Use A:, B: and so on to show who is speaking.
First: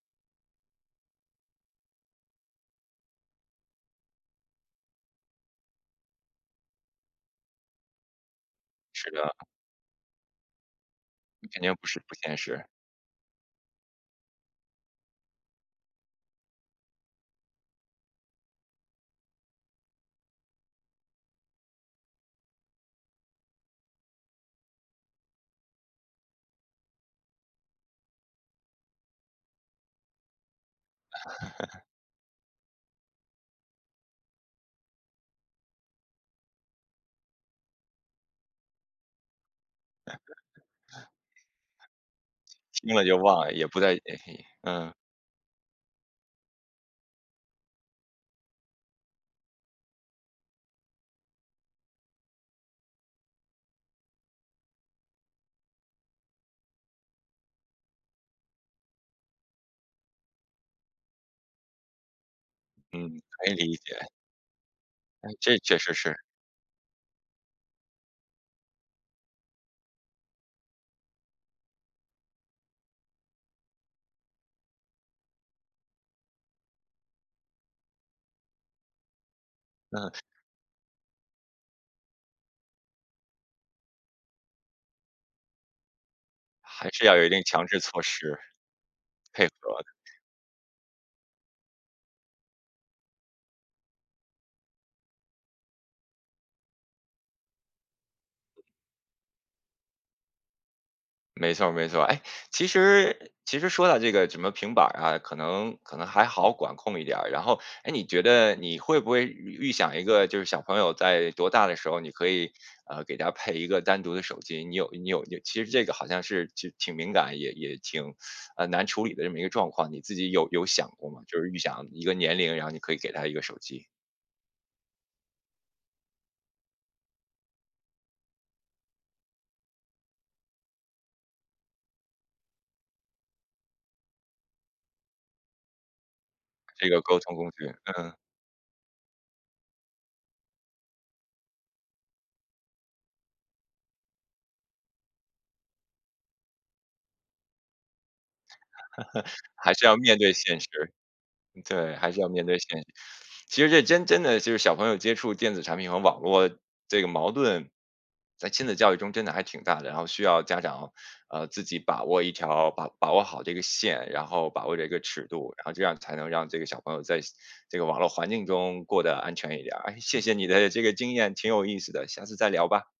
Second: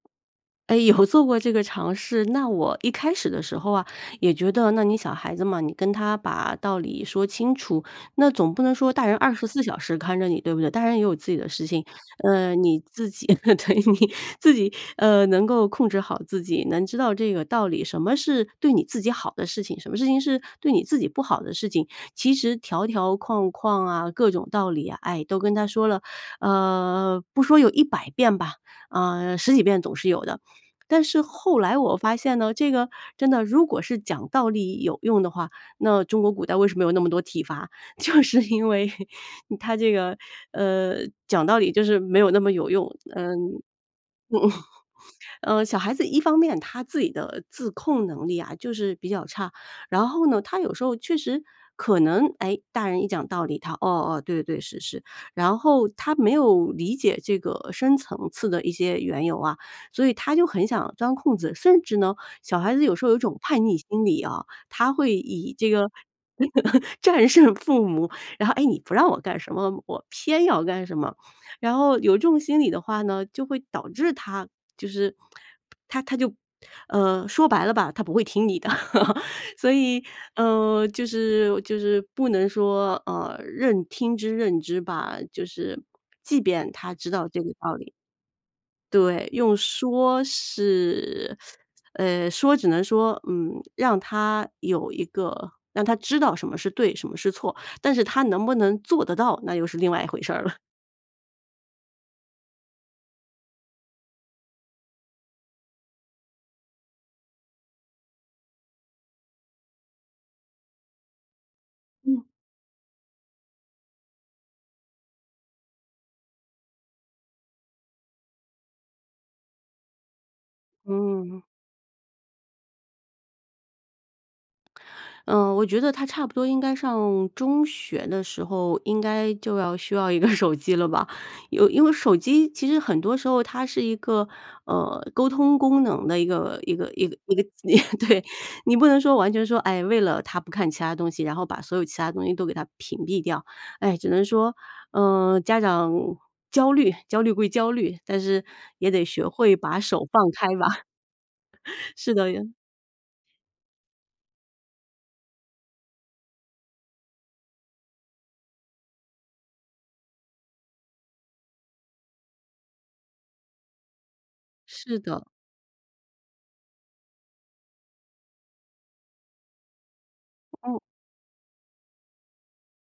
A: 哎，有做过这个尝试。那我一开始的时候啊，也觉得那你小孩子嘛，你跟他把道理说清楚，那总不能说大
B: 是
A: 人二
B: 的。
A: 十四小时看着你，对不对？大人也有自己的
B: 肯
A: 事
B: 定
A: 情，
B: 不是不现
A: 呃，
B: 实。
A: 你自己 对你自己，呃，能够控制好自己，能知道这个道理，什么是对你自己好的事情，什么事情是对你自己不好的事情。其实条条框框啊，各种道理啊，唉，都跟他说了，呃，不说有100遍吧，啊，10几遍总是有的。但是后来 我发现呢，这个真的如果是讲道理有用的话，那中国古代为什么有那么多体罚，就是因为 它这个，呃，讲道理就是没有那么有
B: 听
A: 用，
B: 了
A: 嗯。
B: 就忘了，也不在嗯。
A: 呃，小孩子一方面他自己的自控能力啊就是比较差，然后呢，他有时候确实可能，诶，大人一讲道理，他，哦，哦，对对，是是。然后他没有理解这个深层次的一些缘由啊，所以他就很想钻空子，甚至呢，小孩子有时候有一
B: 嗯，
A: 种
B: 可以
A: 叛
B: 理
A: 逆心
B: 解。
A: 理啊，他会
B: 哎，
A: 以
B: 这
A: 这
B: 确
A: 个
B: 实是。
A: 战胜父母，然后，诶，你不让我干什么，我偏要干什么。然后有这种心理的话呢，就会导致他就是他他就，呃，说白了吧，他不会听你的，所以，
B: 那
A: 嗯，就是就是不能说，呃，任听之任之吧，就是即便
B: 还
A: 他
B: 是
A: 知
B: 要有
A: 道
B: 一定
A: 这个
B: 强
A: 道
B: 制
A: 理。
B: 措施，
A: 对，
B: 配合。
A: 用说是 呃，说只能说，嗯，让他有一个让他知道什么是对什么是错，但是他能不能做得到，那又是另外一回事儿了。
B: 没错儿没错儿，哎，其实其实说到这个什么平板儿啊，可能可能还好管控一点儿。然后哎，你觉得你会不会预预想一个就是小朋友在多大的时候，你
A: 嗯。
B: 可以，呃，给他配一个单独的手机，你有你有其实这个好像是挺挺敏感，也也挺难处理的这么一个状况，你自己有有想过吗？就
A: 嗯。
B: 是预想一个年龄，然后你可以给他一个手机。
A: 嗯，我觉得他差不多应该上中学的时候应该就要需要一个手机了吧，有因为手机其实很多时候它是一个，呃，沟通功能的一个一
B: 这
A: 个
B: 个
A: 一个
B: 沟
A: 一
B: 通
A: 个
B: 工具，嗯嗯。
A: 对，你不能说完全说，哎，为了他不看其他东西，然后把所有其他东西都给它屏蔽掉。哎，只能说，呃，家长焦虑，焦虑归焦虑，但是也得学 会
B: 还
A: 把
B: 是要
A: 手
B: 面
A: 放
B: 对
A: 开
B: 现实，
A: 吧。
B: 对，还
A: 是
B: 是要
A: 的呀。
B: 面对现实。其实这真真的就是小朋友接触电子产品和网络这个矛盾，在亲子教育中真的还挺大的。然后需要家长，呃，自己把握一条把把握好这个线，然后把握这
A: 是
B: 个
A: 的。
B: 尺度，然后这样才能让这个小朋友在这个网络环境中过得安全一点儿。哎，谢谢你的
A: 嗯。
B: 这个经验，挺有意思的，下次再聊吧。